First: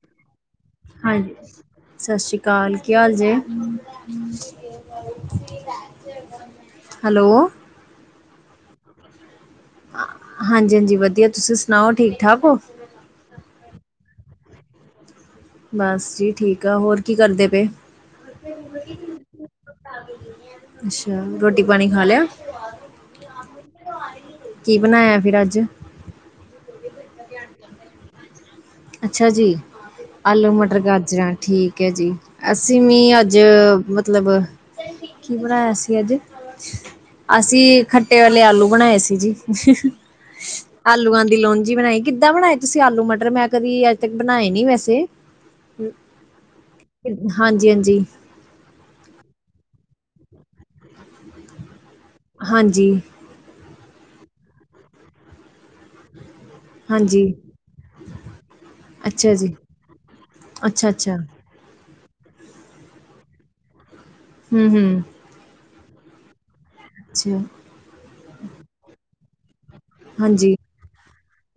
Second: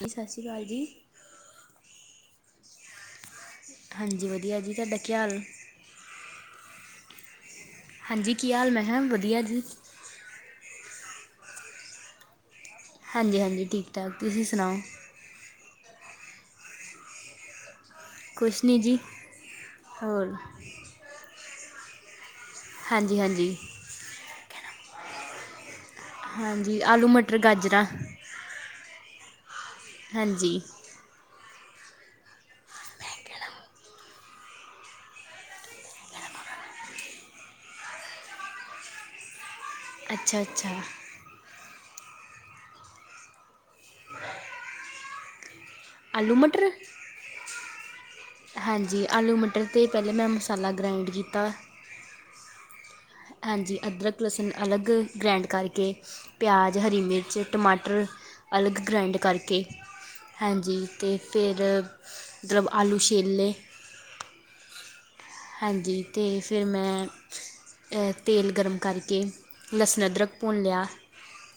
ਜੀ ਸਤਿ ਸ਼੍ਰੀ ਅਕਾਲ ਜੀ ਹਾਂਜੀ, ਸਤਿ ਸ੍ਰੀ ਅਕਾਲ। ਕੀ ਹਾਲ ਜੇ? ਹਾਂਜੀ ਵਧੀਆ ਜੀ ਤੁਹਾਡਾ ਕੀ ਹਾਲ ਹੈਲੋ ਹਾਂਜੀ ਕੀ ਹਾਲ, ਮੈ ਕਿਹਾ, ਵਧੀਆ ਜੀ ਹਾਂਜੀ -ਹਾਂਜੀ ਵਧੀਆ ਤੁਸੀਂ ਸੁਣਾਓ ਠੀਕ ਠਾਕ ਹੋ ਹਾਂਜੀ- ਹਾਂਜੀ, ਠੀਕ -ਠਾਕ ਤੁਸੀਂ ਸੁਣਾਓ? ਬਸ ਜੀ ਠੀਕ ਆ, ਹੋਰ ਕੀ ਕਰਦੇ ਪਏ? ਕੁਛ ਨਹੀਂ ਜੀ ਹੋਰ ਅੱਛਾ, ਰੋਟੀ- ਪਾਣੀ ਖਾ, ਲਿਆ? ਹਾਂਜੀ -ਹਾਂਜੀ। ਕੀ, ਬਣਾਇਆ ਫਿਰ ਅੱਜ? ਹਾਂਜੀ, ਆਲੂ, ਮਟਰ -ਗਾਜਰਾ- ਅੱਛਾ -ਜੀ, ਆਲੂ, ਹਾਂਜੀ ਮਟਰ, ਗਾਜਰਾਂ ਠੀਕ ਹੈ ਜੀ, ਅਸੀ ਨੀ ਅਜ ਮਤਲਬ ਕੀ ਬਣਾਇਆ ਸੀ, ਅੱਜ? ਅਸੀ, ਖੱਟੇ ਵਾਲੇ, ਆਲੂ ਬਣਾਏ ਸੀ ਜੀ। ਅੱਛਾ ਅੱਛਾ ਆਲੂਆਂ ਦੀ ਲੋਂਜੀ ਬਣਾਈ, ਕਿੱਦਾਂ ਬਣਾਈ ਤੁਸੀ ਆਲੂ ਮਟਰ ਮੈ? ਕਦੀ, ਅੱਜ ਤੱਕ ਬਣਾਏ ਨੀ ਵੈਸੇ- ਆਲੂ -ਮਟਰ? ਹਾਂਜੀ ਹਾਂਜੀ ਹਾਂਜੀ ਆਲੂ ਮਟਰ- ਤੇ ਮੈ ਪਹਿਲੇ ਮੈ ਮਸਾਲਾ ਗ੍ਰਾਇੰਡ ਕੀਤਾ ਹਾਂਜੀ- ਹਾਂਜੀ, ਅਦਰਕ, ਲਸਣ ਅਲਗ ਗ੍ਰੈਂਡ ਕਰਕੇ ਪਿਆਜ਼, ਹਰੀ ਹਾਂਜੀ, ਮਿਰਚ, ਟਮਾਟਰ ਅਲਗ ਗ੍ਰੈਂਡ ਅੱਛਾ ਜੀ, ਕਰਕੇ ਹਾਂਜੀ ਅੱਛਾ-ਅੱਛਾ, ਤੇ, ਫਿ ਆਲੂ ਛਿਲ ਲਏ ਹੂੰ -ਹੂੰ - ਹਾਂਜੀ, ਤੇ ਫਿਰ ਮੈ ਅੱਛਾ, ਤੇਲ ਗਰਮ ਕਰਕੇ, ਲਸਣ ਅਦਰਕ ਹਾਂਜੀ, ਭੁੰਨ ਲਿਆ-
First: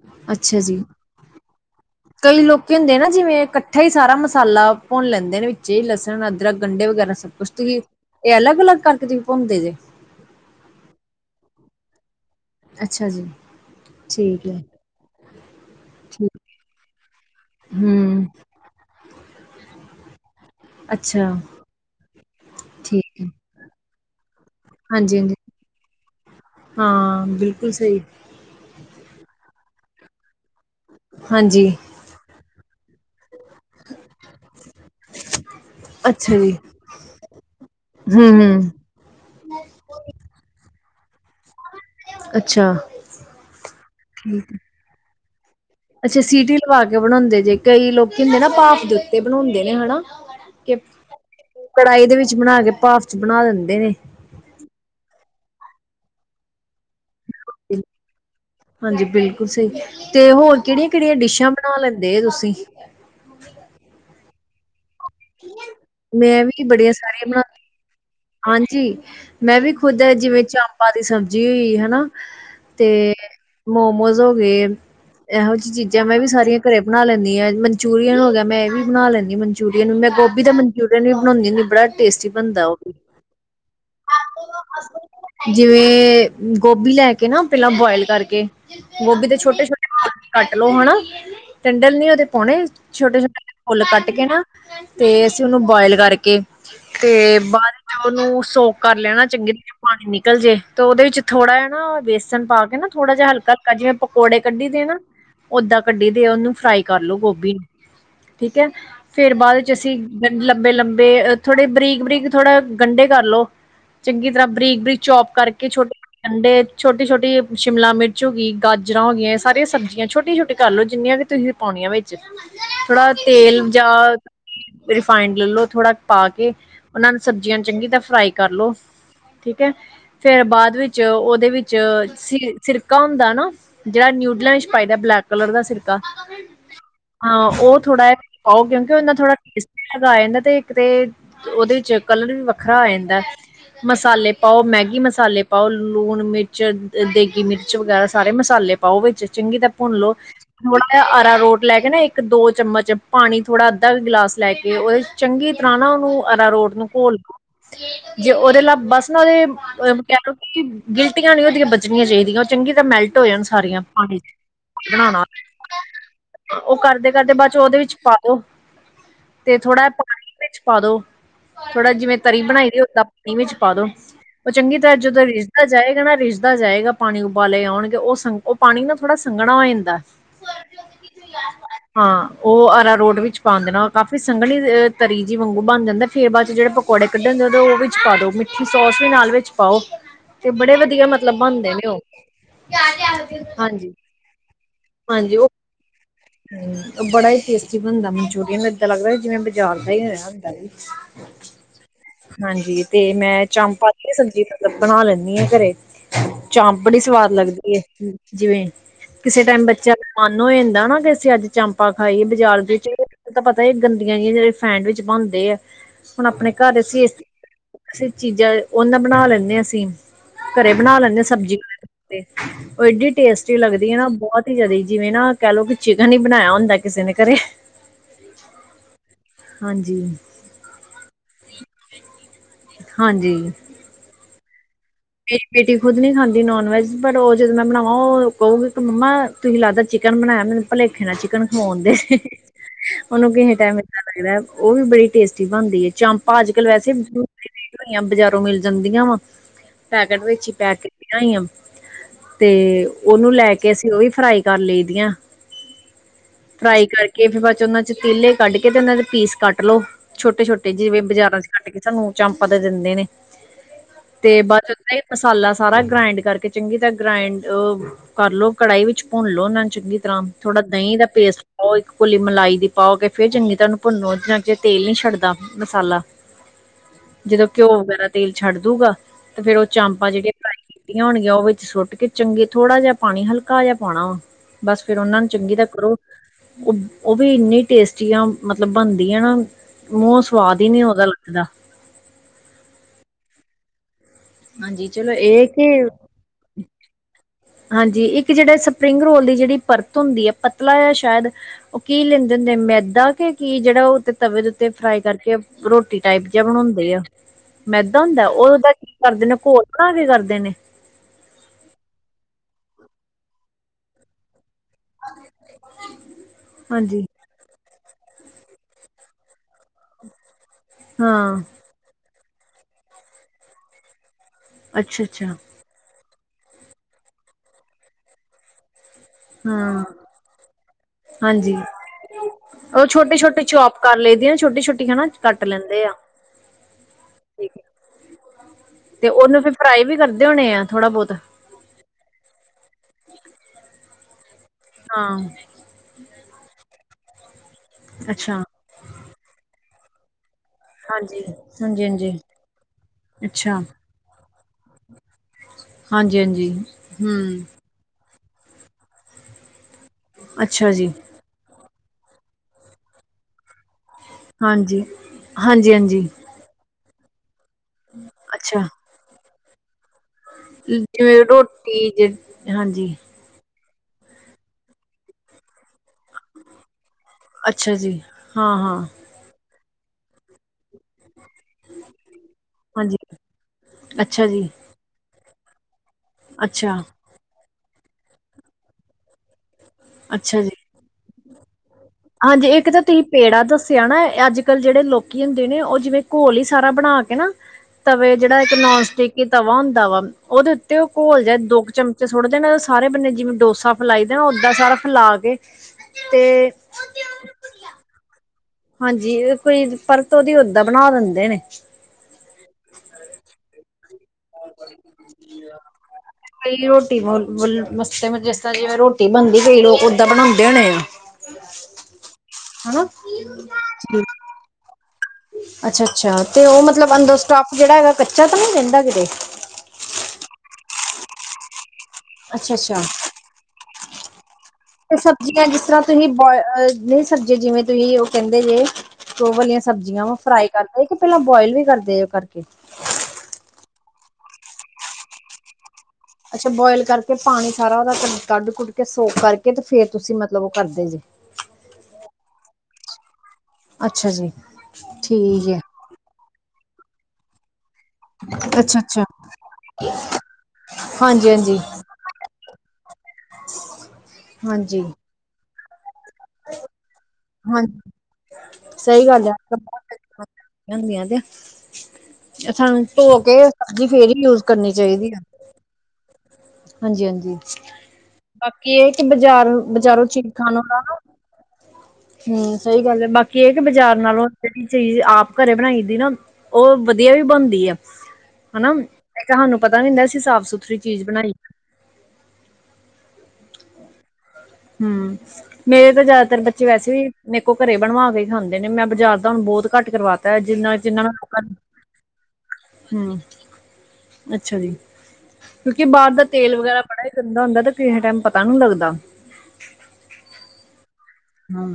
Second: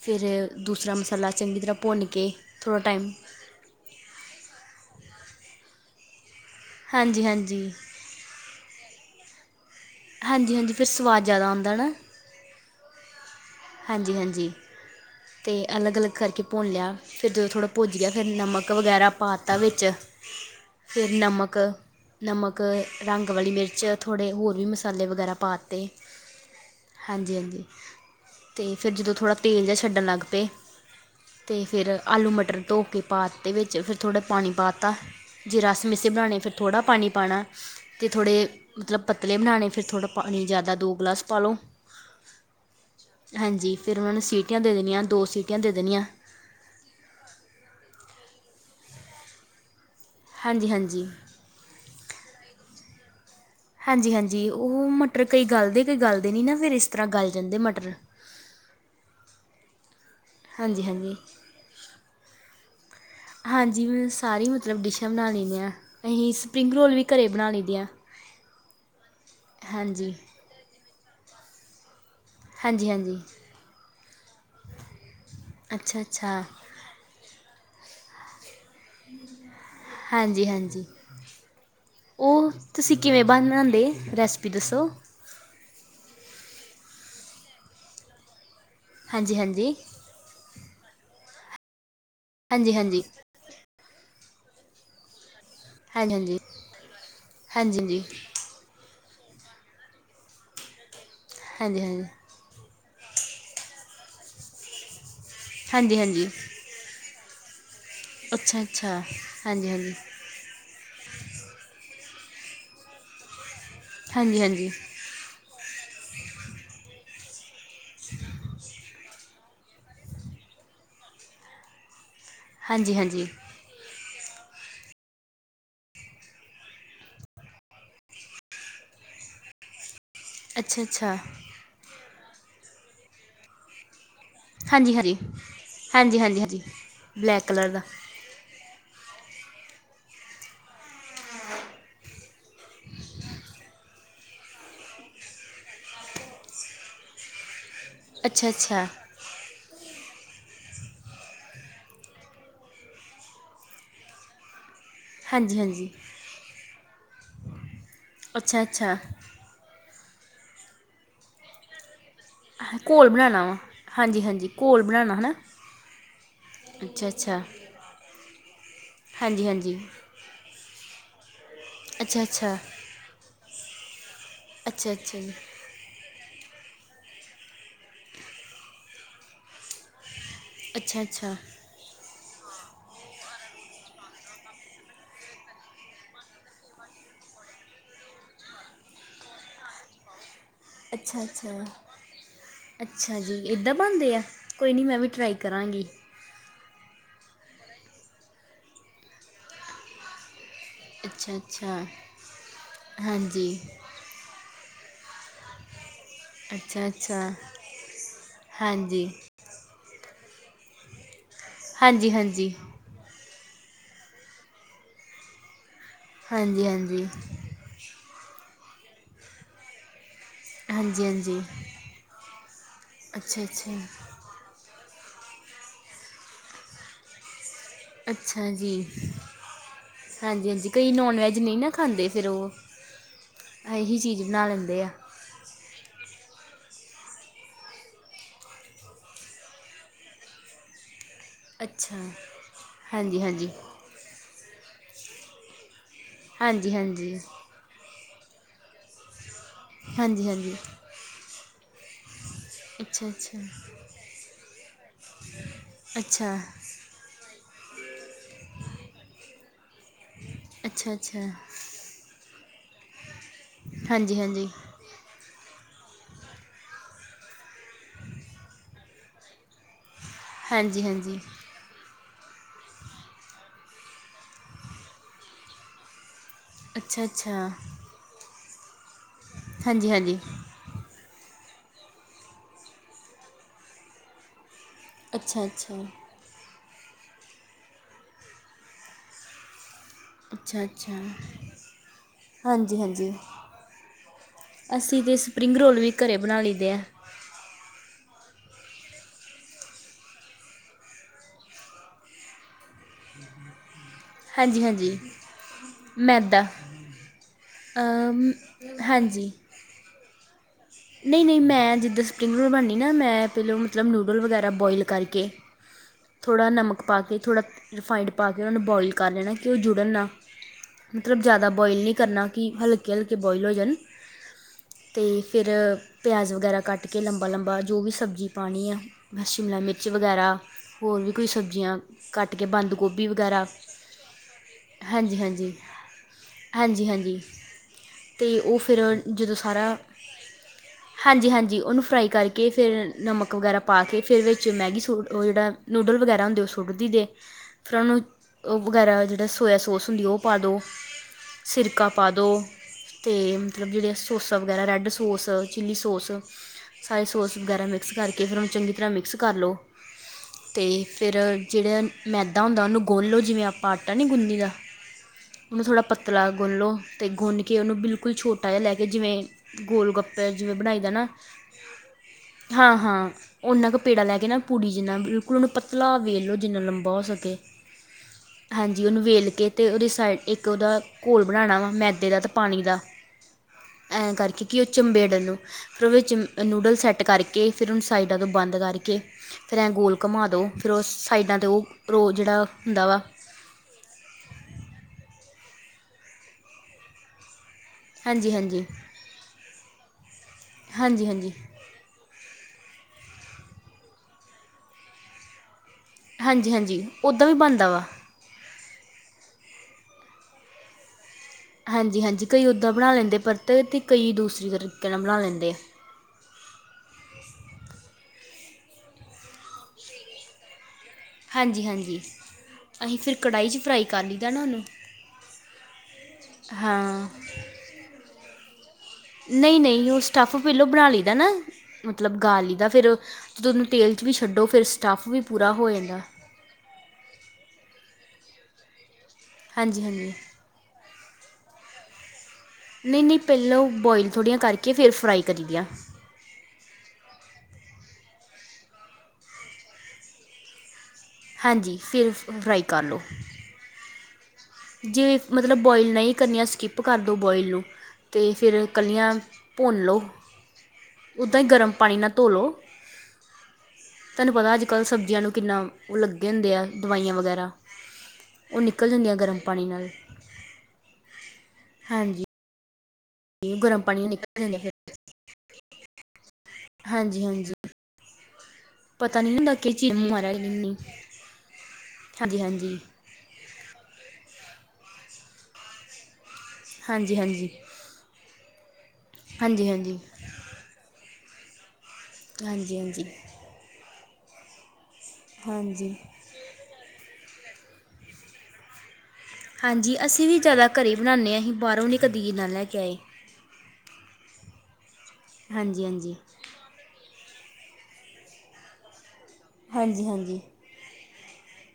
ਫਿਰ, ਅੱਛਾ ਜੀ। ਦੂਸਰਾ ਮਸਾਲਾ ਚੰਗੀ ਤਰ੍ਹਾਂ ਭੁੰਨ ਕੇ, ਕਈ ਲੋਕੀ ਥੋੜ੍ਹਾ ਹੁੰਦੇ ਨਾ ਟਾਈਮ ਜਿਵੇਂ ਇਕੱਠਾ ਹੀ ਸਾਰਾ ਮਸਾਲਾ ਭੁੰਨ ਲੈਂਦੇ ਨੇ, ਵਿਚੇ ਲਸਣ, ਅਦਰਕ, ਗੰਢੇ ਵਗੈਰਾ ਹਾਂਜੀ ਸਭ ਕੁਛ ਹਾਂਜੀ ਤੁਸੀ ਇਹ ਅਲੱਗ- ਅਲੱਗ ਕ੍ਰ ਕੇ ਤੁਸੀਂ ਭੁੰਨਦੇ ਜੇ? ਹਾਂਜੀ- ਹਾਂਜੀ, ਫਿਰ ਸਵਾਦ ਜ਼ਿਆਦਾ ਆਉੰਦਾ ਹੈ, ਨਾ- ਅੱਛਾ ਜੀ। ਹਾਂਜੀ- ਠੀਕ ਹਾਂਜੀ। ਐ। ਤੇ ਅਲੱਗ- ਅਲੱਗ ਠੀਕ, ਕਰਕੇ ਭੁੰਨ ਲਿਆ, ਫਿਰ ਜਦੋਂ ਥੋੜ੍ਹਾ ਭੁੱਜ ਗਿਆ, ਫਿਰ ਹੂੰ, ਨਮਕ ਵਗੈਰਾ ਪਾ ਤਾ ਵਿੱਚ ਫਿਰ ਅੱਛਾ, ਨਮਕ ਨਮਕ, ਠੀਕ ਐ, ਰੰਗ ਵਾਲੀ ਮਿਰਚ ਥੋੜ੍ਹੇ ਹੋਰ ਵੀ ਮਸਾਲੇ ਵਗੈਰਾ ਹਾਂਜੀ-ਹਾਂਜੀ। ਪਾ ਤੇ ਹਾਂ, ਬਿਲਕੁਲ ਸਹੀ। ਤੇ ਫਿਰ ਜਦੋਂ ਥੋੜ੍ਹਾ ਤੇਲ ਜਿਹਾ ਛੱਡਣ ਲੱਗ ਪਏ, ਤੇ ਹਾਂਜੀ, ਫਿਰ ਆਲੂ, ਮਟਰ ਧੋ ਕੇ ਪਾ ਤੇ ਵਿੱਚ ਫਿਰ ਥੋੜਾ ਪਾਣੀ ਪਾ ਤਾ, ਜੇ ਰਸ ਮਿੱਸੇ ਅੱਛਾ ਬਣਾਉਣੇ ਜੀ, ਫਿਰ ਥੋੜ੍ਹਾ ਪਾਣੀ ਪਾਣਾ। ਤੇ ਥੋੜੇ ਹੂੰ-ਹੂੰ, ਮਤਲਬ, ਪਤਲੇ ਬਣਾਉਣੇ, ਫਿਰ ਥੋੜਾ ਪਾਣੀ ਜ਼ਿਆਦਾ ਦੋ ਗਲਾਸ ਪਾਲੋ ਅੱਛਾ। ਹਾਂਜੀ ਫੇਰ ਉਹਨਾਂ ਨੂੰ ਸੀਟੀਆਂ ਦੇ ਦੇਣੀਆਂ ਦੋ ਸੀਟ ਅਛਾ ਸੀਟੀ ਲਵਾ ਕੇ ਬਣਾਉਦੇ ਜੇ ਕਈ ਲੋਕ ਹੁੰਦੇ ਨਾ ਭਾਫ਼ ਦੇ ਉਤੇ ਬਣਾਉਦੇ ਨੇ ਹਨਾ। ਹਾਂਜੀ ਕਿ -ਹਾਂਜੀ ਕੜਾਹੀ ਦੇ ਵਿਚ ਬਣਾ ਕੇ ਭਾਫ 'ਚ ਬਣਾ ਦਿੰਦੇ। ਨੇ। ਹਾਂਜੀ- ਹਾਂਜੀ ਉਹ ਮਟਰ ਕਈ ਗਲਦੇ ਕਈ ਗੱਲਦੇ ਨਹੀਂ ਨਾ ਫਿਰ ਇਸ ਤਰ੍ਹਾਂ ਗਲ ਜਾਂਦੇ ਮਟਰ ਹਾਂਜੀ ਬਿਲਕੁਲ ਸਹੀ ਤੇ ਹੋਰ ਹਾਂਜੀ ਕਿਹੜੀਆਂ- ਹਾਂਜੀ ਕਿਹੜੀਆਂ ਡਿਸ਼ਾਂ ਬਣਾ ਲੈਂਦੇ ਤੁਸੀਂ ਹਾਂਜੀ ਮੈਂ ਸਾਰੀ ਮਤਲਬ ਡਿਸ਼ਾਂ ਬਣਾ ਲੈਂਣੀਆ ਅਹੀਂ ਮੈਂ ਸਪਰਿੰਗ ਬੜੀਆਂ ਰੋਲ ਵੀ ਘਰੇ ਸਾਰੀਆਂ ਬਣਾ ਲਈਦੀ ਆ। ਹਾਂਜੀ ਮੈਂ ਵੀ ਖੁਦ ਹਾਂਜੀ ਜਿਵੇਂ ਚਾਮਪਾਂ ਦੀ ਸਬਜ਼ੀ ਹੋਈ ਹਨਾ। ਤੇ ਹਾਂਜੀ ਹਾਂਜੀ ਮੋਮੋਸ ਹੋ ਗਏ। ਇਹੋ ਜਿਹੀ ਅੱਛਾ ਚੀਜ਼ਾਂ ਮੈਂ ਵੀ ਅੱਛਾ ਸਾਰੀਆਂ ਘਰੇ ਬਣਾ ਲੈਂਦੀ ਹਾਂ ਮਨਚੂਰੀਅਨ ਹੋ ਗਿਆ ਮੈਂ ਇਹ ਵੀ ਬਣਾ ਲੈਂਦੀ ਹ ਮਨਚੂਰੀ ਨੂੰ ਮੈਂ ਗੋਭੀ ਹਾਂਜੀ ਦਾ ਹਾਂਜੀ ਮਨਚੂਰੀਅਨ ਹੀ ਬਣਾਉਦੀ ਹੁੰਦੀ ਬੜਾ ਟੇਸਟੀ ਬਣਦਾ ਉਹ ਤੁਸੀਂ ਕਿਵੇਂ ਬਣਾਉਂਦੇ ਰੈਸਪੀ ਦੱਸੋ ਜਿਵੇਂ ਗੋਭੀ ਲੈ ਕੇ ਨਾ ਪਹਿਲਾਂ ਬੋਆਇਲ ਕਰਕੇ ਗੋਭੀ ਹਾਂਜੀ ਦੇ ਛੋਟੇ- ਹਾਂਜੀ ਛੋਟੇ ਕੱਟ ਲਓ ਹਨਾ ਟੰਡਲ ਨੀ ਉਹਦੇ ਪਾਉਣੇ ਹਾਂਜੀ ਹਾਂਜੀ ਛੋਟੇ- ਛੋਟੇ ਫੁੱਲ ਕੱਟ ਕੇ ਨਾ ਤੇ ਅਸੀਂ ਉਹਨੂੰ ਬੋਆਇਲ ਹਾਂਜੀ ਕਰਕੇ ਹਾਂਜੀ ਤੇ ਬਾਅਦ ਹਾਂਜੀ 'ਚ ਉਹਨੂੰ ਸੋਕ ਕਰ ਲੈਣਾ ਚੰਗੀ ਤਰਾ ਪਾਣੀ ਨਿਕ ਨਿਕਲ ਜੇ ਤੇ ਉਹਦੇ ਵਿੱਚ ਥੋੜਾ ਹੈ ਹਾਂਜੀ ਨਾ ਬੇਸ ਸਨ ਪਾ ਕੇ ਨਾ ਥੋੜਾ ਜਿਹਾ ਹਲਕਾ ਹਲੱਕਾ ਜਿਵੇਂ ਪਕੌੜੇ ਕੱਢੀ ਦੇ ਨਾ ਓਦਾਂ ਹਾਂਜੀ ਹਾਂਜੀ ਕੱਢੀ ਦੇ ਹਾਂਜੀ ਉਹਨੂੰ ਫਰਾਈ ਕਰਲੋ ਗੋਭੀ ਅੱਛਾ ਠੀਕ ਹੈ -ਅੱਛਾ ਫੇਰ ਬਾਅਦ ਹਾਂਜੀ ਵਿੱਚ ਹਾਂਜੀ ਅਸੀਂ ਗੰ ਲੰਬੇ ਲੰਬੇ ਥੋੜੇ ਬਰੀਕ ਬਰੀਕ ਥੋੜਾ ਗੰਢੇ ਕਰ ਲਉ। ਚੰਗੀ ਹਾਂਜੀ ਤਰ੍ਹਾਂ ਹਾਂਜੀ ਬਰੀਕ -ਬਰੀਕ ਚੋਪ ਕਰਕੇ ਛੋਟੇ ਠੰਡੇ ਛੋਟੀ- ਛੋਟੀ ਸ਼ਿਮਲਾ ਮਿਰਚ ਹੋ ਗਈ ਗਾਜਰ ਗਜਰਾਂ ਹੋ ਗਈਆਂ ਸਾਰੀਆਂ ਸਬਜ਼ੀਆਂ ਛੋਟੀ- ਛੋਟੀ ਕਰ ਲਓ ਜਿੰਨੀਆਂ ਵੀ ਤੁਸੀਂ ਪਾਉਣੀਆਂ ਵਿੱਚ ਹਾਂਜੀ ਥੋੜ੍ਹਾ ਹਾਂਜੀ ਤੇਲ [unintelligible] ਰਿਫਾਈੰਡ ਲੈ ਲੋ ਥੋੜਾ ਪਾ ਕੇ ਉਹਨਾ ਨੂੰ ਸਬਜ਼ੀਆਂ ਚੰਗੀ ਤਰ੍ਹਾਂ ਫਰਾਈ ਕਰ ਲੋ। ਠੀਕ ਏ। ਫੇਰ ਬਾਅਦ ਅੱਛਾ ਵਿੱਚ ਅੱਛਾ ਉਹਦੇ ਵਿੱਚ ਸਿਰਕਾ ਹੁੰਦਾ ਨਾ ਜਿਹੜਾ ਨਿਊ ਆਂ ਵਿੱਚ ਪਾਈਦਾ ਹਾਂਜੀ ਹਾਂਜੀ ਬਲੈਕ ਕਲਰ ਦਾ ਸਿਰਕਾ ਹਾਂਜੀ ਹਾਂਜੀ ਹਾਂਜੀ ਹਾਂ ਬਲੈਕ ਕਲਰ ਉਹ ਦਾ ਥੋੜਾ ਓ ਕਿਹੰਦੇ ਉਨਾ ਥੋੜਾ ਟਸ ਹੈਗਾ ਇਹਦਾ ਤੇ ਇੱਕ ਤੇ ਉਹਦੇ 'ਚ ਕਲਰ ਵੀ ਵੱਖਰਾ ਆ ਜਾਂਦਾ। ਮਸਾਲੇ ਪਾਓ ਮੈਗੀ ਮਸਾਲੇ ਪਾਓ ਲੂਣ ਮਿਰਚ ਦੇਗੀ ਮਿਰਚ ਵਗੈਰਾ ਸਾਰੇ ਅੱਛਾ ਮਸਾਲੇ ਅੱਛਾ ਪਾਓ ਵਿੱਚ ਚੰਗੀ ਤਰਾਂ ਭੁੰਨ ਲੋ ਥੋੜਾ ਜਿਹਾ ਅਰਾਰੋਟ ਲੈ ਕੇ ਨਾ ਇੱਕ ਦੋ ਚਮਚ ਪਾਣੀ ਥੋੜਾ ਅੱਧਾ ਗਿਲਾਸ ਲੈ ਕੇ ਉਹਦੇ ਚੰਗੀ ਹਾਂਜੀ ਤਰ੍ਹਾਂ ਹਾਂਜੀ ਨਾ ਉਹਨੂੰ ਅਰਾਰੋਟ ਨੂੰ ਘੋਲ ਜੇ ਅੱਛਾ ਉਹਦੇ ਲ ਅੱਛਾ ਬਸ ਨਾਲ ਉਹਦੇ ਕਹਿ ਲੋ ਗਿਲਟੀਆਂ ਨਹੀਂ ਉਹਦੀਆਂ ਬਜਣੀਆਂ ਚਾਹੀਦੀਆਂ। ਚੰਗੀ ਆਹ ਤਰਾਂ ਘੋਲ ਮੈਲਟ ਹੋ ਬਣਾਉਣਾ ਜਾਣ ਵਾ ਸਾਰੀਆਂ ਪਾਣੀ ਹਾਂਜੀ ਹਾਂਜੀ ਘੋਲ ਹੈ ਬਣਾਉਣਾ ਨਾ ਉਹ ਅੱਛਾ ਕਰਦੇ -ਕਰਦੇ ਅੱਛਾ ਬਾਅਦ ਚੋਂ ਉਹਦੇ ਵਿੱਚ ਪਾ ਦੋ ਹਾਂਜੀ ਤੇ ਹਾਂਜੀ ਥੋੜਾ ਪਾਣੀ ਵਿੱਚ ਪਾ ਦੋ ਥੋੜਾ ਜਿਵੇਂ ਅੱਛਾ ਤਰੀ ਅੱਛਾ ਬਣਾਈ ਦੀ ਓਦਾਂ ਪਾਣੀ ਵਿੱਚ ਪਾ ਦੋ ਉਹ ਚੰਗੀ ਅੱਛਾ ਤਰ੍ਹਾਂ ਜਦ ਅੱਛਾ ਜੀ ਦਾ ਜਾਏਗਾ ਨਾ ਰਿੱਝਦਾ ਜਾਏਗਾ ਪਾਣੀ ਉਬਾਲੇ ਆਉਣਗੇ ਉਹ ਸੰ ਉਹ ਪਾਣੀ ਨਾ ਥੋੜ੍ਹਾ ਸੰਘਣਾ ਹੋ ਜਾਂਦਾ। ਅੱਛਾ- ਅੱਛਾ ਹਾਂ ਉਹ ਅਰਾ ਰੋਟ ਵਿੱਚ ਪਾ ਦੇਣਾ ਕਾਫੀ ਸੰਘਨੀ ਤਰੀ ਜਹੀ ਵਾਂਗੂ ਬਣ ਜਾਂਦਾ ਫੇਰ ਬਾਅਦ 'ਚ ਜਿਹੜੇ ਪਕੌੜੇ ਕੱਢਣ ਦੇ ਉਹ ਉਹ ਵਿੱਚ ਪਾ ਦਉ ਮ ਸੋਸ ਵੀ ਨਾਲ ਵਿੱਚ ਪਾਓ ਤੇ ਬੜੇ ਵਧੀਆ ਅੱਛਾ ਮਤਲਬ ਅੱਛਾ ਬਣਦੇ ਨੇ ਉਹ ਅੱਛਾ ਜੀ ਇੱਦਾਂ ਹਾਂਜੀ ਬਣਦੇ ਆ ਕੋਈ ਨਹੀਂ ਮੈਂ ਵੀ ਟਰਾਈ ਕਰਾਂਗੀ। ਹੂੰ ਬੜਾ ਹੀ ਟੇਸਟੀ ਬਣਦਾ ਮਨਚੂਰੀਅਨ ਏਦਾਂ ਲੱਗਦਾ ਜਿਵੇਂ ਬਾਜ਼ਾਰ ਦਾ ਹੀ ਹੋਇਆ ਹੁੰਦਾ। ਅੱਛਾ ਅੱਛਾ ਹਾਂਜੀ ਤੇ ਮੈਂ ਹਾਂਜੀ ਚੰਪਾ ਸਬਜ਼ੀ ਮਤਲਬ ਬਣਾ ਲੈਂਣੀ ਆਂ ਘਰੇ ਚਾਪਮ ਅੱਛਾ ਬੜੀ ਅੱਛਾ ਸਵਾਦ ਲੱਗਦੀ ਜਿਵੇਂ ਹਾਂਜੀ ਕਿਸੇ ਟਾਈਮ ਬੱਚਾ ਮਨ ਹੋ ਜਾਂਦਾ ਨਾ ਕਿ ਅਸੀਂ ਅੱਜ ਚਾਮਪਾ ਹਾਂਜੀ ਖਾਈਏ ਹਾਂਜੀ ਬਾਜ਼ਾਰ ਦੇ ਇਹ ਤਾਂ ਪਤਾ ਗੰਦੀਆਂ ਜਿਹੀਆਂ ਜਿਹੜੇ ਸੈਂਡਵਿੱਚ ਬਣਦੇ ਆ, ਹੁਣ ਆਪਣੇ ਹਾਂਜੀ ਘਰ ਦੇ ਹਾਂਜੀ ਸੀ ਸੀ ਚੀਜ਼ਾਂ ਉਹ ਨਾਲ ਬਣਾ ਲੈਂਦੇ ਹਾਂ ਅਸੀਂ। ਘਰੇ ਬਣਾ ਹਾਂਜੀ ਲੈਂਦੇ ਹਾਂਜੀ ਸਬਜ਼ੀ, ਉਹ ਏਡੀ ਅੱਛਾ ਟੇਸਟੀ ਅੱਛਾ ਲੱਗਦੀ ਐ ਨਾ ਬਹੁਤ ਕਦੇ ਜਿਵੇਂ ਨਾ ਕਹਿ ਲੋ ਕਿ ਚਿਕਨ ਹੀ ਬਣਾਇਆ ਹੁੰਦਾ ਕਿਸੇ ਨੇ ਘਰੇ। ਅੱਛਾ ਜੀ ਹਾਂਜੀ, ਹਾਂਜੀ -ਹਾਂਜੀ ਕਈ ਨੋਨ ਵੈਜ ਨਹੀਂ ਨਾ ਖਾਂਦੇ ਫਿਰ ਉਹ ਹਾਂਜੀ। ਇਹੀ ਚੀਜ਼ ਬਣਾ ਲੈਂਦੇ ਆ। ਮੇਰੀ ਬੇਟੀ ਖੁਦ ਨੀ ਖਾਂਦੀ ਨੋਨ ਵੈਜ ਪਰ ਉਹ ਜਦੋਂ ਮੈਂ ਬਣਾਵਾ ਉਹ ਕਹੂਗੀ ਕਿ ਮੰਮਾ ਤੁਸੀਂ ਲੱਗਦਾ ਚਿਕਨ ਬਣਾਇਆ ਮੈਨੂੰ ਭਲੇਖੇ ਨਾਲ ਚਿਕਨ ਖਵਾਉਣ ਦੇ, ਅੱਛਾ ਹਾਂਜੀ ਉਹਨੂੰ ਹਾਂਜੀ ਕਿਸੇ ਟਾਈਮ ਲੱਗਦਾ ਉਹ ਵੀ ਬੜੀ ਟੇਸਟੀ ਬਣਦੀ ਐ, ਚਾਮਪਾ ਅੱਜ ਕੱਲ ਹਾਂਜੀ ਵੈਸੇ ਹਾਂਜੀ ਈਆਂ ਬਜ਼ਾਰੋਂ ਮਿਲ ਜਾਂਦੀਆਂ ਵਾ, ਪੈਕਟ ਹਾਂਜੀ ਵਿੱਚ ਹੀ ਹਾਂਜੀ ਪੈਕ ਕੀਤੀਆਂ ਹੋਈਆਂ। ਤੇ ਅੱਛਾ ਉਹਨੂੰ ਅੱਛਾ ਲੈ ਕੇ ਅਸੀਂ ਉਹ ਵੀ ਫਰਾਈ ਕਰ ਲਈ ਦੀਆਂ, ਅੱਛਾ ਫਰਾਈ ਕਰਕੇ ਕੇ ਫੇ ਰ ਬਾਦ ਚੋਂ ਉਹਨਾਂ ਚ ਤੀਲੇ ਕੱਢ ਕੇ ਤੇ ਉਹਨਾਂ ਦੇ ਪੀਸ ਕੱਟ ਲੋ, ਛੋਟੇ-ਛੋਟੇ ਅੱਛਾ ਜਿਵੇਂ ਅੱਛਾ ਬਾਜ਼ਾਰਾਂ ਚ ਕੱਟ ਕੇ ਸਾਨੂੰ ਚੰਪ ਦੇ ਦਿੰਦੇ ਨੇ, ਹਾਂਜੀ ਤੇ ਹਾਂਜੀ ਬਾਦ ਚ ਇਹ ਮਸਾਲਾ ਸਾਰਾ ਗ੍ਰਾਇੰਡ ਕਰਕੇ ਚੰਗੀ ਤਰ੍ਹਾਂ ਗ੍ਰਾਇੰਡ ਅ ਕਰਲੋ ਕੜਾਹੀ ਵਿੱਚ ਭੁੰਨ ਲੋਓ ਉਹਨਾਂ ਨੂੰ ਚੰਗੀ ਤਰ੍ਹਾਂ ਥੋੜਾ ਹਾਂਜੀ ਦਹੀਂ ਦਾ ਹਾਂਜੀ ਪੇਸਟ ਪਾਓ ਇੱਕ ਕੋਲੀ ਮਲਾਈ ਦੀ ਪਾਓ ਕੇ ਫੇਰ ਜੰਗੀ ਤੁਹਾਨੂੰ ਪੁੰਨੋ ਤੇਲ ਨੀ ਛੱਡਦਾ। ਮਸਾਲਾ, ਅੱਛਾ ਜਦੋਂ ਅੱਛਾ ਘਿਓ ਵਗੈਰਾ ਤੇਲ ਛੱਡ ਦੂਗਾ ਤੇ ਫੇਰ ਉਹ ਹਾਂਜੀ ਚਾਮਪਾਂ ਹਾਂਜੀ ਜਿਹੜੀਆਂ ਫਰਾਈ ਕੀਤੀਆਂ ਹੋਣਗੀਆਂ ਉਹ ਵਿੱਚ ਸੁੱਟ ਕੇ ਚੰਗੇ ਥੋੜਾ ਜਿਹਾ ਪਾਣੀ ਹਲਕਾ ਜਿਹਾ ਪਾਣਾ। ਬਸ ਫੇਰ ਉਹਨਾ ਨੂੰ ਅੱਛਾ ਚੰਗੀ ਤਰ੍ਹਾਂ ਅੱਛਾ ਕਰੋ। ਉਹ ਉਹ ਵੀ ਇੰਨੀ ਟੇਸਟੀ ਆ ਮਤਲਬ ਬਣਦੀ ਆ ਨਾ। ਮੂੰਹ ਸਵਾਦ ਹੀ ਨੀ ਅੱਛਾ-ਅੱਛਾ, ਉਹਦਾ ਲੱਗਦਾ ਹਾਂਜੀ-ਹਾਂਜੀ। ਹਾਂਜੀ ਅਸੀਂ ਚਲੋ ਤੇ ਇਹ ਸਪਰਿੰਗ ਰੋਲ ਵੀ ਕਿ ਘਰੇ ਬਣਾ ਲਈਦੇ ਹ। ਹਾਂਜੀ, ਇੱਕ ਜਿਹੜਾ ਸਪਰਿੰਗ ਰੋਲ ਦੀ ਜਿਹੜੀ ਪਰਤ ਹੁੰਦੀ ਐ ਪਤਲਾ ਜਾ ਸ਼ਾਇਦ ਉਹ ਕੀ ਲੈਂਦੇ ਹੁੰਦੇ ਮੈਦਾ ਕੇ ਕੀ ਜਿਹੜਾ ਉਹ ਤਵੇ ਦੇ ਹਾਂਜੀ ਉੱਤੇ ਹਾਂਜੀ ਫਰਾਈ ਕਰਕੇ ਰੋਟੀ ਟਾਈਪ ਮੈਦਾ ਜਿਹਾ ਬਣਾਉਂਦੇ ਆ। ਮੈਦਾ ਹੁੰਦਾ, ਅਮ, ਉਹਦਾ ਕੀ ਕਰਦੇ ਹਾਂਜੀ ਨੇ ਕੋਲ ਬਣਾ ਕੇ ਕਰਦੇ ਨੇ? ਨਹੀਂ ਨਹੀਂ ਮੈਂ ਜਿੱਦਾਂ ਸਕਿੰਨ ਰੋਲ ਬਣਨੀ ਨਾ ਮੈਂ ਪਹਿਲਾਂ ਮਤਲਬ ਨੂਡਲ ਵਗੈਰਾ ਬੋਇਲ ਕਰ ਕਰਕੇ ਥੋੜ੍ਹਾ ਨਮਕ ਪਾ ਹਾਂਜੀ ਕੇ। ਥੋੜ੍ਹਾ ਰਿਫਾਈੰਡ ਪਾ ਕੇ ਉਹਨਾਂ ਨੂੰ ਬੁਆਇਲ ਕਰ ਲੈਣਾ ਕਿ ਓ ਜੁੜਨ ਨਾ। ਮਤਲਬ ਹਾਂ ਜ਼ਦਾ ਬੋਈਲ ਨਹੀਂ ਕਰਨਾ ਕਿ ਹਲਕੇ ਹਲਕੇ ਬੋਈਲ ਹੋ ਜਾਣ। ਅੱਛਾ ਤੇ ਅੱਛਾ ਫੇਰ ਪਿਆਜ਼ ਵਗੈਰਾ ਕੱਟ ਕੇ ਲੰਬਾ ਲੰਬਾ ਜੋ ਵੀ ਸਬਜ਼ੀ ਪਾਣੀ ਆ। ਬਸ ਸ਼ਿਮਲਾ ਹਾਂ ਮਿਰਚ ਵਗੈਰਾ ਹੋਰ ਵੀ ਕੋਈ ਸਬਜ਼ੀਆਂ ਕੱਟ ਕੇ ਬੰਦ ਗੋਭੀ ਵਗੈਰਾ। ਟੀ ਚੋਪ ਕਰ ਲਯੀ ਦੀ ਆ ਛੋਟੀ ਛੋਟੀ ਹੇਨਾ ਕੱਟ ਲੈਂਦੇ ਆ। ਹਾਂਜੀ-ਹਾਂਜੀ। ਠੀਕ ਹੈ, ਤੇ ਉਹ ਫੇਰ ਤੇ ਜਦੋਂ ਉਹਨੂੰ ਫਿਰ ਸਾਰਾ, ਫਰਾਈ ਵੀ ਕਰਦੇ ਹੋਣੇ ਆ ਥੋੜਾ ਬਹੁਤ ਹਾਂਜੀ। ਹਾਂਜੀ, ਉਹਨੂੰ ਫਰਾਈ ਕਰਕੇ ਫੇਰ ਨਮਕ ਵਗੈਰਾ ਪਾ ਕੇ ਫੇਰ ਵਿੱਚ ਮੈਗੀ ਸੂ ਹਾਂ ਉਹ ਜਿਹੜਾ ਨੁਡਲ ਵਗੈਰਾ ਹੁੰਦੇ ਉਹ ਸੁੱਟਦੀ ਦੇ ਫੇਰ ਉਹਨੂੰ ਅੱਛਾ ਉਹ ਵਗੈਰਾ ਜਿਹੜਾ ਸੋਇਆ ਸੋਸ ਹੁੰਦੀ ਉਹ ਪਾ ਦੋ। ਹਾਂਜੀ ਹਾਂਜੀ ਸਿਰਕਾ ਪਾ ਹਾਂਜੀ ਦੋ, ਤੇ ਅੱਛਾ ਮਤਲਬ ਜਿਹੜੀਆਂ ਸੋਸਾ ਵਗੈਰਾ ਰੈੱਡ ਸੋਸ ਚਿੱਲੀ ਸੋਸ ਹਾਂਜੀ ਹਾਂਜੀ ਸਾਰੇ ਸੋਸ ਹਮ ਵੇਗੇਰਾ ਮਿਕਸ ਕਰਕੇ ਫੇਰ ਉਹਨੂੰ ਚੰਗੀ ਤਰ੍ਹਾਂ ਮਿਕਸ ਕਰ ਲੋ ਤੇ ਅੱਛਾ ਜੀ, ਫੇਰ ਜਿਹੜੇ ਮੈਦਾ ਹੁੰਦਾ ਉਹਨੂੰ ਗੁਣ ਲੋ ਜਿਵੇਂ ਆਪਾਂ ਆਟਾ ਨੀ ਗੁਣੀ ਦਾ ਹਾਂਜੀ, ਉਹਨੂੰ ਥੋੜ੍ਹਾ ਹਾਂਜੀ-ਹਾਂਜੀ, ਪੱਤਲਾ ਗੁੰਨ ਲੋ, ਤੇ ਗੁੰਨ ਕੇ ਉਹਨੂੰ ਬਿਲਕੁਲ ਛੋਟਾ ਜਿਹਾ ਅੱਛਾ, ਲੈ ਕੇ ਜਿਵੇਂ ਗੋਲ ਗੱਪ ਜਿਵੇਂ ਬਣਾਈ ਦਾ ਨਾ, ਰੋਟੀ ਜ ਹਾਂਜੀ, ਹਾਂ-ਹਾਂ। ਓਨਾ ਕੁ ਪੇੜਾ ਲੈ ਕੇ ਨਾ ਪੁੜੀ ਜਿੰਨਾ ਬਿਲਕੁਲ ਉਹਨੂੰ ਪਤਲਾ ਵੇਲੋ ਜਿਨਾ ਲੰ ਬਾ ਸਕੇ, ਅੱਛਾ ਜੀ, ਹਾਂ-ਹਾਂ, ਹਾਂਜੀ ਉਹਨੂੰ ਵੇਲ ਕੇ ਤੇ ਉਹਦੀ ਸਾਈਡ ਇਕ ਉਹਦਾ ਕੋਲ ਬਣਾਣਾ ਵਾ ਮੈਦੇ ਦਾ ਤਾ ਪਾਣੀ ਦਾ ਹਾਂਜੀ, ਐ ਅੱਛਾ ਕਰ ਜੀ, ਉਹ ਚੰਬੇੜਨ ਨੂੰ ਫੇਰ ਵਿੱਚ ਨੂਡਲ ਅੱਛਾ, ਸੈੱਟ ਕਰਕੇ ਕੇ ਫਿਰ ਉਹੁੂੰ ਸਾਈਡਾਂ ਤੋਂ ਬੰਦ ਕਰਕੇ ਫੇਰ ਐਂ ਗੋਲ ਕੁਮਾ ਅੱਛਾ ਦੋ ਜੀ। ਫੇਰ ਉਹ ਸਾਈਡਾਂ ਤੋਂ ਉਹ ਰੋ ਜਿਹੜਾ ਹਾਂਜੀ ਇੱਕ ਤਾ ਹੁੰਦਾ ਵਾ ਤੁਹੀ ਪੇੜਾ ਦੱਸ [unintelligible] ਅੱਜ ਕੱਲ੍ਹ ਜਿਹੜੇ ਲੋਕੀ ਹੁੰਦੇ ਨੇ ਉਹ ਜਿਵੇਂ ਘੋਲ ਹੀ ਸਾਰਾ ਬਣਾ ਕੇ ਨਾ ਤਵੇ ਹਾਂਜੀ ਜਿਹੜਾ ਇੱਕ ਹਾਂਜੀ ਨੋਨ ਸਟਿਕੀ ਤਵਾ ਹੁੰਦਾ ਵਾ ਉਹਦੇ ਉੱਤੇ ਉਹ ਹਾਂਜੀ ਘੋਲ ਹਾਂਜੀ ਜਾ ਦੋ ਕੁ ਚਮ ਸੁੱਟਦੇ ਨੇ ਸਾਰੇ ਬੰਨੇ ਜਿਵੇਂ ਡੋਸਾ ਫੈਲਾਈ ਦੇ ਨਾ ਓਦਾਂ ਸਾਰਾ ਫੈਲਾ ਕੇ ਤੇ ਹਾਂਜੀ ਹਾਂਜੀ ਓਦਾਂ ਵੀ ਬਨਦਾ ਵਾ ਹਾਂਜੀ, ਕੋਈ ਪਰਤ ਉਹਦੀ ਓਦਾਂ ਬਣਾ ਦਿੰਦੇ ਨੇ ਹਾਂਜੀ-ਹਾਂਜੀ, ਕਈ ਉੱਦਾਂ ਬਣਾ ਲੈਂਦੇ ਪਰਤ, ਤੇ ਕਈ ਦੂਸਰੇ ਤਰੀਕੇ ਨਾਲ ਬਣਾ ਲੈਂਦੇ ਆ। ਕਈ ਰੋਟੀ [unintelligible] ਜਿਸ ਤਰ੍ਹਾਂ ਜਿਵੇਂ ਰੋਟੀ ਬਨਦੀ ਕਈ ਲੋਕ ਓਦਾਂ ਬਣਾਉਂਦੇ ਹੋਣੇ ਆ ਹਾਂਜੀ ਹਾਂਜੀ ਹਨਾ ਅਹੀ ਫਿਰ ਜੀ। ਕੜਾਹੀ ਚ ਫਰਾਈ ਕਰ ਲਈਦਾ ਉਹਨੂ ਅੱਛਾ ਅੱਛਾ ਤੇ ਉਹ ਮਤਲਬ ਅੰਦਰ ਸਟਾਫ ਜਿਹੜਾ ਹੈਗਾ ਕੱਚਾ ਤਾਂ ਨਹੀਂ ਰਹਿੰਦਾ ਕਿਤੇ ਨਹੀਂ ਨਹੀਂ ਉਹ ਸਟੱਫ ਪਹਿਲਾਂ ਬਣਾ ਲਈ ਦਾ ਨਾ ਮਤਲਬ ਗਾਲ ਅੱਛਾ ਲਈ ਦਾ ਅੱਛਾ ਫਿਰ ਉਹਨੂੰ ਤੇਲ ਵੀ ਛੱਡੋ ਫਿਰ ਤੇ ਸਟੱਫ ਵੀ ਸਬਜ਼ੀਆਂ ਪੂਰਾ ਜਿਸ ਹੋ ਤਰ੍ਹਾਂ ਜਾਂਦਾ ਤੁਹੀ ਬੋਹ ਨਹੀਂ ਸਬਜ਼ੀਆਂ ਜਿਵੇਂ ਤੁਹੀ ਓਹ ਕਹਿੰਦੇ ਜੇ ਓਹ ਵਾਲੀਆਂ ਹਾਂਜੀ ਸਬਜ਼ੀਆਂ ਹਾਂਜੀ ਵਾ ਫਰਾਈ ਕਰਦਾ ਕਿ ਪਹਿਲਾਂ ਬੋਇਲ ਵੀ ਕਰਦੇ ਆ ਉਹ ਕਰਕੇ ਨਹੀਂ ਨਹੀਂ ਪਹਿਲਾਂ ਉਹ ਬੋਆਇਲ ਥੋੜ੍ਹੀਆਂ ਕਰਕੇ ਫਿਰ ਫਰਾਈ ਕਰੀ ਦਿਆ ਅੱਛਾ ਬੋਇਲ ਕਰਕੇ ਪਾਣੀ ਸਾਰਾ ਉਹਦਾ ਕੱਢ ਕੁੱਡ ਕੇ ਸੋਕ ਕਰਕੇ ਤੇ ਫੇਰ ਤੁਸੀਂ ਮਤਲਬ ਉਹ ਕਰਦੇ ਜੇ ਹਾਂਜੀ ਫਿਰ ਫਰਾਈ ਕਰ ਲਓ ਅੱਛਾ ਜੀ ਜੇ ਠੀਕ ਹੈ ਮਤਲਬ ਬੋਇਲ ਨਹੀਂ ਕਰਨੀਆਂ ਸਕਿਪ ਕਰ ਦਓ ਬੋਆਇਲ ਨੂੰ ਤੇ ਫਿਰ ਅੱਛਾ ਅੱਛਾ ਕਲੀਆਂ ਭੁੰਨ ਲਓ ਹਾਂਜੀ ਉਹਦਾ ਹੀ ਹਾਂਜੀ ਗਰਮ ਪਾਣੀ ਨਾਲ ਧੋ ਲਓ ਤਾਨੂੰ ਪਤਾ ਹਾਂਜੀ ਅੱਜ-ਕੱਲ ਸਬਜ਼ੀਆਂ ਨੂੰ ਕਿੰਨਾ ਓ ਲੱਗੇ ਹੁੰਦੇ ਐ ਦਵਾਈਆਂ ਵਗੈਰਾ ਓ ਨਿਕਲ ਜਾਂਦੇ ਆ ਗਰਮ ਪਾਣੀ ਨਾਲ ਹਾਂਜੀ [unintelligible] ਤੋ ਕੇ ਉਹ ਗਰਮ ਸਬਜ਼ੀ ਪਾਣੀ ਫੇਰ ਨਾਲ ਈ ਨਿਕਲ ਯੂਜ ਜਾਂਦੇ ਕਰਨੀ ਫਿਰ ਚਾਹੀਦੀ। ਹਾਂਜੀ, ਹਾਂਜੀ। ਬਾਕੀ ਏ ਕਿ ਪਤਾ ਨਹੀਂ ਬਾਜ਼ਾਰ ਹੁੰਦਾ ਕਿ ਬਜ਼ਾਰੋ ਮੂੰਹ ਚੀਜ਼ ਮਾਰਿਆ ਕਿ ਖਾਨੋ ਨਹੀਂ ਨਾ‌ ਹਾਂਜੀ ਹੂੰ ਹਾਂਜੀ ਸਈ ਗੱਲ ਏ ਬਾ ਕੇਕ ਬਾਜ਼ਾਰ ਨਾਲੋਂ [unintelligible] ਜੇੜੀ ਚੀਜ਼ ਆਪ ਘਰੇ ਬਨਾਈ ਦੀ ਨਾ ਓ ਵਦੀਆ ਹਾਂਜੀ ਵੀ ਹਾਂਜੀ ਬਨਦੀ ਆ ਹਨਾ ਤੇ ਹਾਨੂੰ ਹਾਂਜੀ ਪਤਾ ਵੀ ਹਾਂਜੀ ਹੁੰਦੈ ਅਸੀ ਸਾਫ਼ ਸੁ [unintelligible] ਚੀਜ਼ ਬਨਾਈ ਹਾਂਜੀ, ਹਾਂਜੀ। ਹੂੰ ਮੇਰੇ ਹਾਂਜੀ ਤਾ ਜਾਦਾਤਰ ਬੱਚੇ ਵੈਸੇ ਵੀ ਮੇਕੋ ਘਰੇ ਬਨਵਾ ਕੇ ਹੀ ਖਾਂਦੇ ਨੇ ਮੈਂ ਬਜ਼ਾਰ ਹੁਨ ਬੋਤ ਘੱਟ ਹਾਂਜੀ ਅਸੀਂ ਕਰਵਾਤੈ ਵੀ ਜ਼ਿਆਦਾ ਘਰੇ ਜਿੰਨਾ-ਜਿੰਨਾ ਨਾ ਬਣਾਉਂਦੇ ਹਾਂ ਲੋਕਾਂ ਅਸੀਂ ਬਾਹਰੋਂ ਨਹੀਂ ਕਦੀ ਨਾ ਲੈ ਕੇ ਆਏ ਨੂੰ ਅੱਛਾ ਜੀ ਹਾਂਜੀ ਕਿਓਕਿ ਬਾਰ ਹਾਂਜੀ ਦਾ ਤੇਲ ਵਗੈਰਾ ਬੜਾ ਈ ਗੰਦਾ ਹੁੰਦਾ ਤੇ ਕਿਹੇ ਟੈਮ ਪਤਾ ਨੀ ਲੱਗਦਾ ਹਾਂਜੀ, ਹਾਂਜੀ। ਹੂੰ।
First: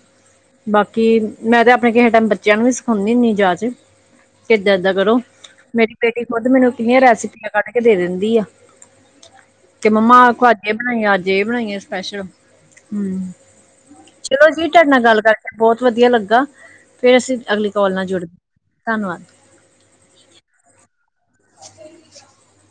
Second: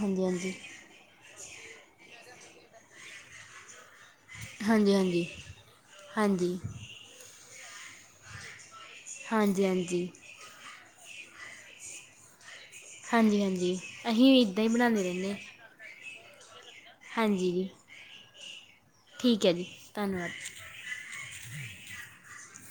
ਹਾਂਜੀ, ਹਾਂਜੀ। ਬਾਕੀ ਮੈਂ ਤੇ ਆਪਨੇ ਕਿਹੇ ਟੈਮ ਬੱਚਯਾਂ ਨੂੰ ਵੀ ਸਿਖੋਨੀ ਹੁੰਨੀ ਜਾਚ ਕਿੱਦਾਂ ਏੱਦਾ ਹਾਂਜੀ ਹਾਂਜੀ ਕਰੋ ਹਾਂਜੀ ਮੇਰੀ ਬੇਟੀ ਖੋੱਦ ਹਾਂਜੀ ਮੈਨੂੰ ਕਿੰਨੀਆ ਰੈਸਪੀਆਂ ਕੱਢ ਕੇ ਦੇ ਦਿੰਦੀ ਆ। ਤੇ ਹਾਂਜੀ ਮੰਮਾ ਆ ਵੇਖੋ ਅੱਜ ਏ ਬਨਾਈਏ ਅੱਜ ਏ ਬਨਾਈਏ ਸਪੈਸ਼ਲ। ਹਮ। ਹਾਂਜੀ, ਹਾਂਜੀ ਅਹੀਂ ਵੀ ਇੱਦਾ ਈ ਬਨਾਂਦੇ ਰੈਨੇ ਆ। ਬੋਤ ਵਦੀਆ ਲੱਗਾ ਫੇਰ ਅਸੀ ਅਗਲੀ ਕੋਲ ਨਾਲ ਜੁੜ ਤੰਨਵਾਦ। [unintelligible] ਤੰਨਵਾਦ। [inaudible]